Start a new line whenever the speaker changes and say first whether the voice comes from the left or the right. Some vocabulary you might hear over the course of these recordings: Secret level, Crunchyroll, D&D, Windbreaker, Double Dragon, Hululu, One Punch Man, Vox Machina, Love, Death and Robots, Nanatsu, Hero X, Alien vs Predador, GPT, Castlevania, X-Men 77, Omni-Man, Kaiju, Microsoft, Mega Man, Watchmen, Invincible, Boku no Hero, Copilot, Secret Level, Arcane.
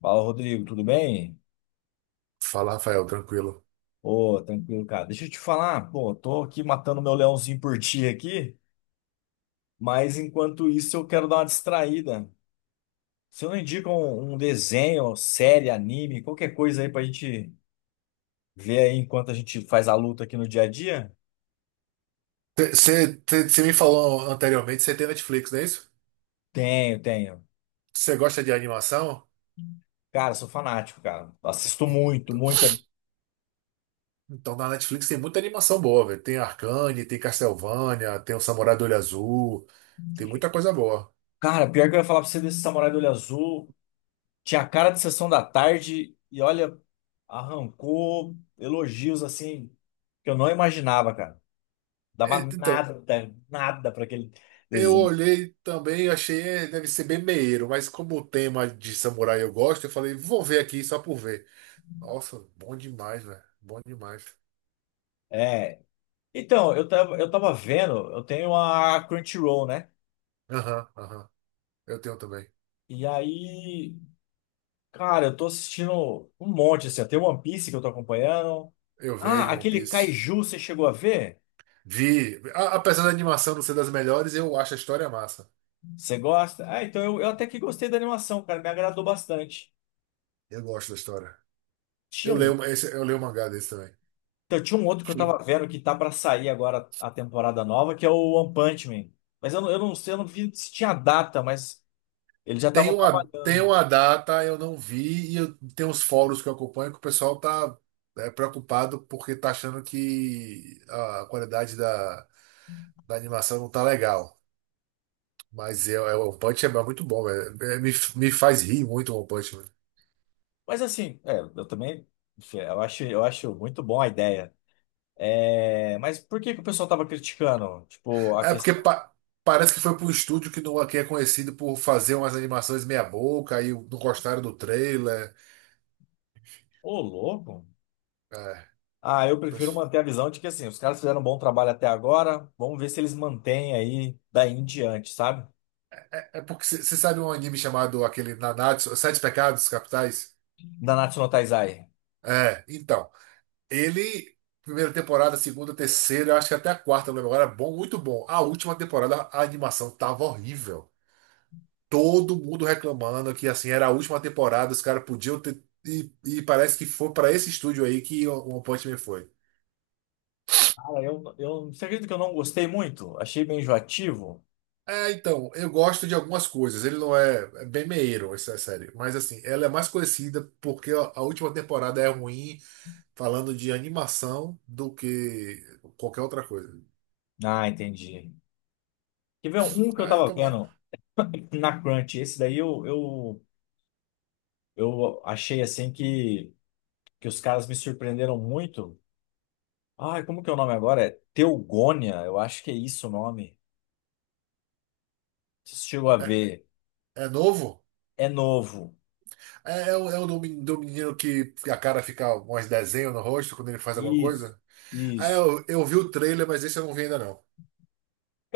left: Fala, Rodrigo, tudo bem?
right: Fala, Rafael, tranquilo.
left: Ô, tranquilo, cara. Deixa eu te falar, pô, tô aqui matando meu leãozinho por ti aqui, mas enquanto isso eu quero dar uma distraída. Você não indica um desenho, série, anime, qualquer coisa aí pra gente ver aí enquanto a gente faz a luta aqui no dia a dia?
right: Você me falou anteriormente, você tem Netflix, não é isso?
left: Tenho, tenho.
right: Você gosta de animação?
left: Cara, sou fanático, cara. Assisto muito,
right: Então,
left: muito.
right: então, na Netflix tem muita animação boa, velho. Tem Arcane, tem Castlevania, tem o Samurai do Olho Azul, tem muita coisa boa.
left: Cara, pior que eu ia falar pra você desse Samurai do Olho Azul. Tinha a cara de sessão da tarde e olha, arrancou elogios assim que eu não imaginava, cara.
right: É,
left: Dava
right: então,
left: nada, nada para aquele
right: eu
left: desenho.
right: olhei também e achei, é, deve ser bem meieiro, mas como o tema de samurai eu gosto, eu falei, vou ver aqui só por ver. Nossa, bom demais, velho. Bom demais.
left: É. Então, eu tava vendo, eu tenho a Crunchyroll, né?
right: Aham, aham. Eu tenho também.
left: E aí, cara, eu tô assistindo um monte, assim, ó. Tem One Piece que eu tô acompanhando.
right: Eu
left: Ah,
right: vejo One
left: aquele
right: Piece.
left: Kaiju, você chegou a ver?
right: Vi, apesar da animação não ser das melhores, eu acho a história massa.
left: Você gosta? Ah, então eu até que gostei da animação, cara. Me agradou bastante.
right: Eu gosto da história.
left: Tinha
right: Eu
left: um.
right: leio, esse, eu leio o mangá desse também.
left: Então, tinha um outro que eu tava vendo que tá pra sair agora a temporada nova, que é o One Punch Man. Mas eu não sei, eu não vi se tinha data, mas eles já
right: Tem
left: estavam
right: uma, tem
left: trabalhando.
right: uma data, eu não vi, tem uns fóruns que eu acompanho que o pessoal tá preocupado porque tá achando que a qualidade da animação não tá legal. Mas o One Punch é muito bom, velho. É, me faz rir muito o One Punch.
left: Mas assim, é, eu também, enfim, eu acho muito bom a ideia. É, mas por que que o pessoal tava criticando? Tipo, a
right: É porque
left: questão,
right: parece que foi para um estúdio que, não, que é conhecido por fazer umas animações meia boca, aí não gostaram do trailer.
left: ô, louco.
right: É,
left: Ah, eu prefiro
right: pois-
left: manter a visão de que assim, os caras fizeram um bom trabalho até agora, vamos ver se eles mantêm aí daí em diante, sabe?
right: é porque você sabe um anime chamado aquele Nanatsu, Sete Pecados Capitais?
left: Da Natsu no Taizai.
right: É, então. Ele, primeira temporada, segunda, terceira, eu acho que até a quarta, eu não lembro agora, é bom, muito bom. A última temporada, a animação tava horrível. Todo mundo reclamando que assim era a última temporada, os caras podiam ter. E parece que foi para esse estúdio aí que o One Punch Man foi.
left: Cara, você acredita que eu não gostei muito? Achei bem enjoativo.
right: É, então, eu gosto de algumas coisas. Ele não é, é bem meieiro, essa série. Mas, assim, ela é mais conhecida porque a última temporada é ruim, falando de animação, do que qualquer outra coisa.
left: Ah, entendi. Quer ver um que eu
right: Ah,
left: tava
right: então, mano.
left: vendo na Crunch? Esse daí eu achei assim que os caras me surpreenderam muito. Ai, como que é o nome agora? É Teogônia, eu acho que é isso o nome. Você chegou a
right: É,
left: ver.
right: é novo?
left: É novo.
right: É, do menino que a cara fica uns desenhos no rosto quando ele faz alguma
left: Isso,
right: coisa? Ah,
left: isso.
right: eu vi o trailer, mas esse eu não vi ainda, não.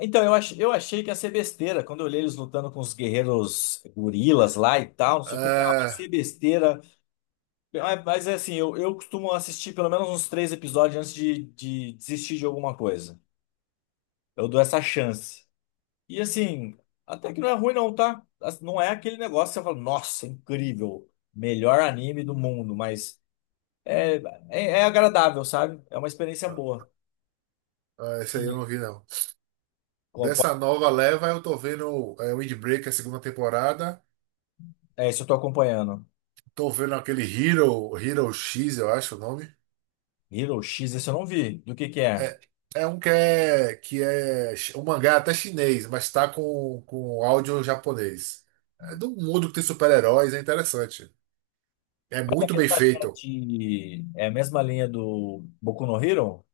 left: Então, eu achei que ia ser besteira. Quando eu olhei eles lutando com os guerreiros gorilas lá e tal, não sei o que, eu falei, ah, vai
right: Ah,
left: ser besteira. Mas é assim, eu costumo assistir pelo menos uns três episódios antes de desistir de alguma coisa. Eu dou essa chance. E assim, até que não é ruim não, tá? As- Não é aquele negócio que você fala, nossa, incrível, melhor anime do mundo, mas é, é, é agradável, sabe? É uma experiência boa.
right: ah, esse aí eu
left: E,
right: não vi, não.
left: ó, po-.
right: Dessa nova leva, eu tô vendo Windbreaker, segunda temporada.
left: É, isso eu tô acompanhando.
right: Tô vendo aquele Hero X, eu acho o nome.
left: Hero X, esse eu não vi. Do que é?
right: É, é um que é chi- um mangá até chinês, mas tá com áudio japonês. É do mundo que tem super-heróis, é interessante. É
left: Mas a
right: muito bem
left: mesma linha
right: feito.
left: de... É a mesma linha do Boku no Hero?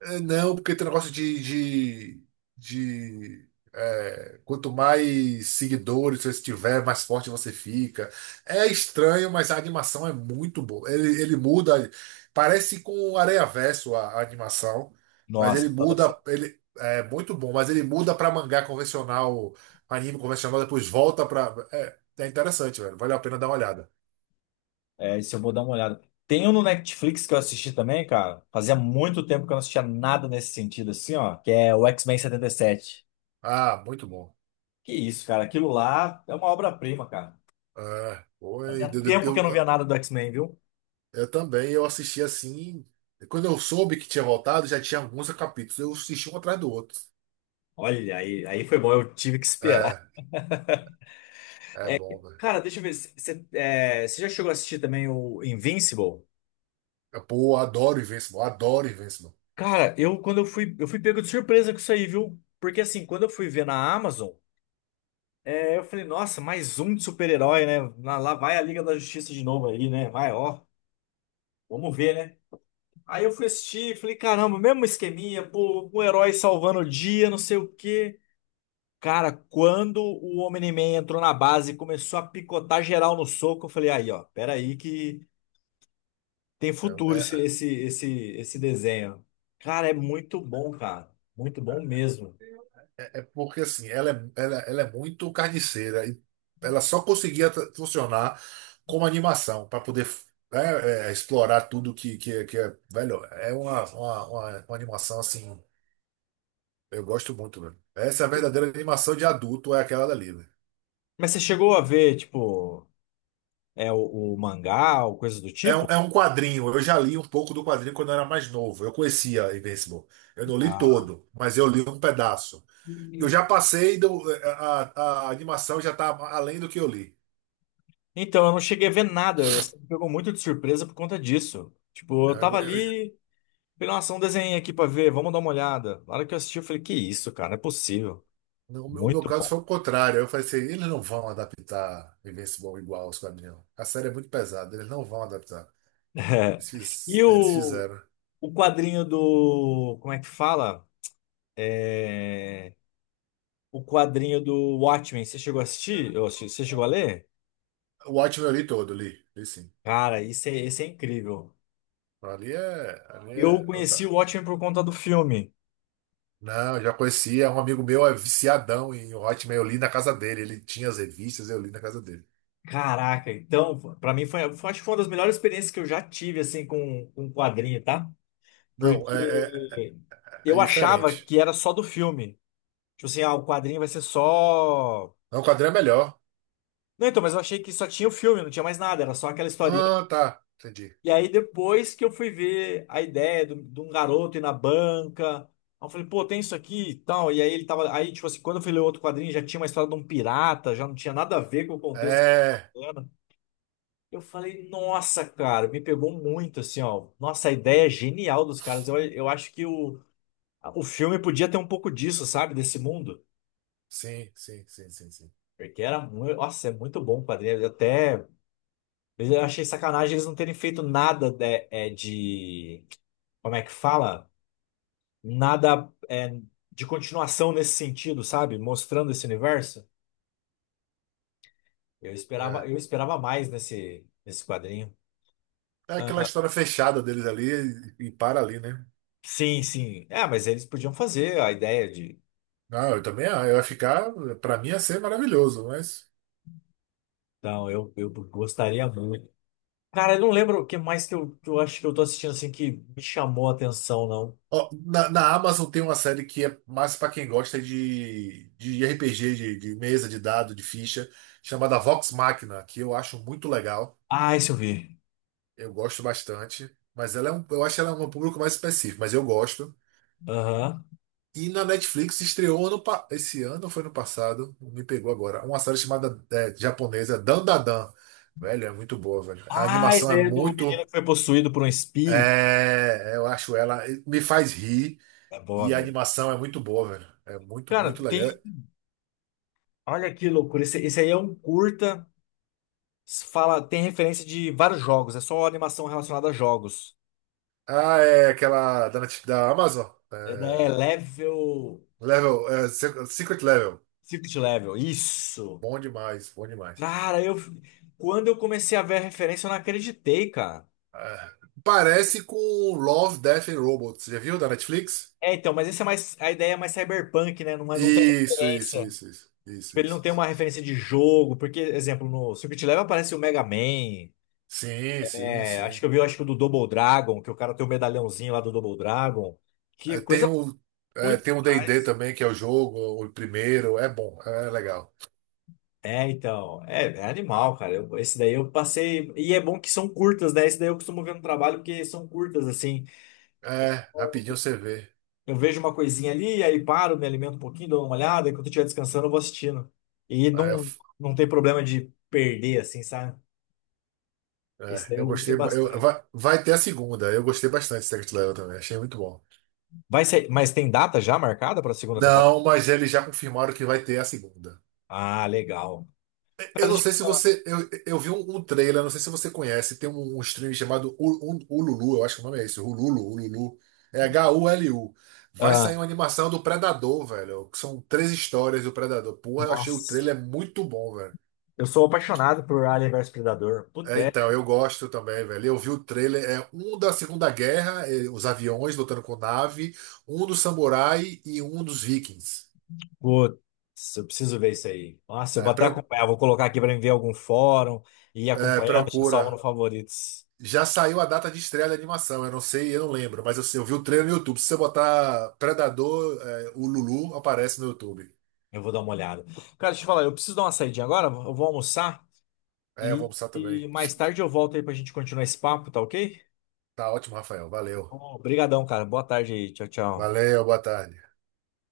right: É, não, porque tem um negócio de, quanto mais seguidores você tiver, mais forte você fica. É estranho, mas a animação é muito boa. Ele muda, parece com o Areiaverso a animação, mas ele
left: Nossa,
right: muda, ele é muito bom, mas ele muda para mangá convencional, anime convencional, depois volta para. É, é interessante, velho. Vale a pena dar uma olhada.
left: é, isso eu vou dar uma olhada. Tem um no Netflix que eu assisti também, cara. Fazia muito tempo que eu não assistia nada nesse sentido, assim, ó. Que é o X-Men 77.
right: Ah, muito bom.
left: Que isso, cara. Aquilo lá é uma obra-prima, cara.
right: É, foi,
left: Fazia
right: deu, deu-
left: tempo que eu não via
right: deu-
left: nada do X-Men, viu?
right: Eu também, eu assisti assim. Quando eu soube que tinha voltado, já tinha alguns capítulos. Eu assisti um atrás do outro.
left: Olha, aí, aí foi bom. Eu tive que esperar.
right: É, é bom, né?
left: Cara, deixa eu ver. Você é, já chegou a assistir também o Invincible?
right: Pô, eu adoro Invincible, adoro Invincible.
left: Cara, eu quando eu fui pego de surpresa com isso aí, viu? Porque assim, quando eu fui ver na Amazon, é, eu falei, nossa, mais um de super-herói, né? Lá lá vai a Liga da Justiça de novo aí, né? Vai, ó. Vamos ver, né? Aí eu fui assistir, falei, caramba, mesmo esqueminha, pô, um herói salvando o dia, não sei o quê. Cara, quando o Omni-Man entrou na base e começou a picotar geral no soco, eu falei, aí, ó, peraí que tem
right: É,
left: futuro
right: é,
left: esse desenho. Cara, é muito bom, cara. Muito bom mesmo.
right: porque assim, ela é muito carniceira e ela só conseguia funcionar como animação para poder né, explorar tudo que é. Velho, é uma animação assim. Eu gosto muito, velho. Essa é a verdadeira animação de adulto, é aquela dali, velho.
left: Mas você chegou a ver, tipo, é o mangá ou coisa do
right: É um,
left: tipo?
right: é um quadrinho. Eu já li um pouco do quadrinho quando eu era mais novo. Eu conhecia Invincible. Eu não li
left: Ah.
right: todo, mas eu li um pedaço. Eu já passei do, é, a animação já está além do que eu li.
left: Então, eu não cheguei a ver nada. Você me pegou muito de surpresa por conta disso. Tipo,
right: É,
left: eu tava ali. Falei, nossa, um desenho aqui pra ver, vamos dar uma olhada. Na hora que eu assisti, eu falei, que isso, cara, não é possível.
right: No meu
left: Muito
right: caso
left: bom.
right: foi o contrário. Eu falei assim, eles não vão adaptar Invincible igual aos quadrinhos. A série é muito pesada, eles não vão adaptar.
left: É.
right: Eles,
left: E
right: fiz- eles fizeram.
left: o quadrinho do. Como é que fala? É, o quadrinho do Watchmen, você chegou a assistir? Ou assi- Você chegou a ler?
right: O Watchmen eu li todo, li sim.
left: Cara, isso é, esse é incrível.
right: Ali é, ali
left: Eu
right: é outra.
left: conheci o Watchmen por conta do filme.
right: Não, eu já conhecia. Um amigo meu é viciadão em Hotmail. Eu li na casa dele. Ele tinha as revistas, eu li na casa dele.
left: Caraca, então, pra mim foi, foi- acho que foi uma das melhores experiências que eu já tive, assim, com quadrinho, tá?
right: Não,
left: Porque
right: é
left: eu achava
right: diferente.
left: que era só do filme. Tipo assim, ah, o quadrinho vai ser só.
right: Não, o quadrinho é melhor.
left: Não, então, mas eu achei que só tinha o filme, não tinha mais nada, era só aquela historinha.
right: Ah, tá. Entendi.
left: E aí depois que eu fui ver a ideia do- de um garoto ir na banca, aí eu falei, pô, tem isso aqui e tal. E aí ele tava. Aí, tipo assim, quando eu fui ler outro quadrinho, já tinha uma história de um pirata, já não tinha nada a ver com o contexto que eu
right: É.
left: tava lendo. Eu falei, nossa, cara, me pegou muito, assim, ó. Nossa, a ideia é genial dos caras. Eu acho que o filme podia ter um pouco disso, sabe? Desse mundo.
right: Sim, sim, sim, sim, sim.
left: Porque era muito. Nossa, é muito bom o quadrinho. Até. Eu achei sacanagem eles não terem feito nada de, é, de- como é que fala? Nada é, de continuação nesse sentido, sabe? Mostrando esse universo. Eu esperava,
right: É,
left: eu esperava mais nesse, nesse quadrinho.
right: é aquela história fechada deles ali e para ali, né?
left: Sim, sim. É, mas eles podiam fazer a ideia de.
right: Não, eu também ah, eu ia ficar. Pra mim ia ser maravilhoso, mas.
left: Então, eu gostaria muito. Cara, eu não lembro o que mais que eu acho que eu tô assistindo assim que me chamou a atenção, não.
right: Ó, na Amazon tem uma série que é mais pra quem gosta de RPG, de mesa, de dado, de ficha, chamada Vox Machina, que eu acho muito legal.
left: Ah, isso eu vi.
right: Eu gosto bastante. Mas ela é um, eu acho ela é um público mais específico, mas eu gosto.
left: Aham.
right: E na Netflix estreou esse ano, ou foi no passado, me pegou agora, uma série chamada japonesa Dandadan. Velho, é muito boa, velho. A
left: Ah, esse
right: animação é
left: daí é do menino
right: muito.
left: que foi possuído por um espírito.
right: Eu acho ela. Me faz rir.
left: É
right: E a
left: bom.
right: animação é muito boa, velho. É muito,
left: Cara,
right: muito legal.
left: tem. Olha que loucura. Esse aí é um curta. Fala, tem referência de vários jogos. É só animação relacionada a jogos.
right: Ah, é aquela da, da Amazon.
left: É, né,
right: É,
left: level.
right: level, Secret Level.
left: Secret level. Isso.
right: Bom demais, bom demais.
left: Cara, eu. Quando eu comecei a ver a referência, eu não acreditei, cara.
right: Ah, parece com Love, Death and Robots. Já viu da Netflix?
left: É, então, mas esse é mais. A ideia é mais cyberpunk, né? Não, é- não tem
right: Isso, isso,
left: referência.
right: isso, isso, isso,
left: Tipo, ele não
right: isso.
left: tem uma
right: Isso.
left: referência de jogo. Porque, exemplo, no Secret level aparece o Mega Man.
right: Sim, sim,
left: É, acho que
right: sim.
left: eu vi, acho que o do Double Dragon, que o cara tem o medalhãozinho lá do Double Dragon. Que é
right: É, Tem
left: coisa
right: o, é,
left: muito
right: tem o D&D
left: atrás.
right: também, que é o jogo, o primeiro. É bom, é legal.
left: É, então, é, é animal, cara. Eu- esse daí eu passei. E é bom que são curtas, né? Esse daí eu costumo ver no trabalho, porque são curtas, assim.
right: É, rapidinho você vê.
left: Eu vejo uma coisinha ali, aí paro, me alimento um pouquinho, dou uma olhada, e quando eu estiver descansando, eu vou assistindo. E
right: É,
left: não, não tem problema de perder, assim, sabe? Esse daí
right: eu
left: eu gostei
right: gostei. eu-
left: bastante.
right: vai, vai ter a segunda. Eu gostei bastante de Secret Level também. Achei muito bom.
left: Vai ser, mas tem data já marcada para a segunda temporada?
right: Não, mas eles já confirmaram que vai ter a segunda.
left: Ah, legal. Cara,
right: Eu não
left: deixa eu
right: sei
left: te
right: se
left: falar.
right: você. Eu vi um trailer, não sei se você conhece. Tem um stream chamado Ululu, eu acho que o nome é esse. Hululu, Ululu. É Hulu. Vai
left: Ah,
right: sair uma animação do Predador, velho. Que são três histórias do Predador. Porra, eu achei o
left: nossa,
right: trailer muito bom, velho.
left: eu sou apaixonado por Alien vs Predador. Puta,
right: É,
left: é.
right: então, eu gosto também, velho. Eu vi o trailer, é um da Segunda Guerra, os aviões lutando com nave, um do samurai e um dos vikings.
left: Putz, eu preciso ver isso aí. Nossa, eu
right: É,
left: vou até acompanhar, vou colocar aqui para ver algum fórum e ir acompanhando, deixa salvo no
right: procura.
left: favoritos.
right: Já saiu a data de estreia da animação, eu não sei, eu não lembro, mas eu vi o trailer no YouTube. Se você botar Predador, o Lulu aparece no YouTube.
left: Eu vou dar uma olhada. Cara, deixa eu falar, eu preciso dar uma saidinha agora, eu vou almoçar
right: É, eu vou almoçar também.
left: e mais tarde eu volto aí pra gente continuar esse papo, tá ok?
right: Tá ótimo, Rafael. Valeu.
left: Obrigadão, cara. Boa tarde aí. Tchau, tchau.
right: Valeu, boa tarde.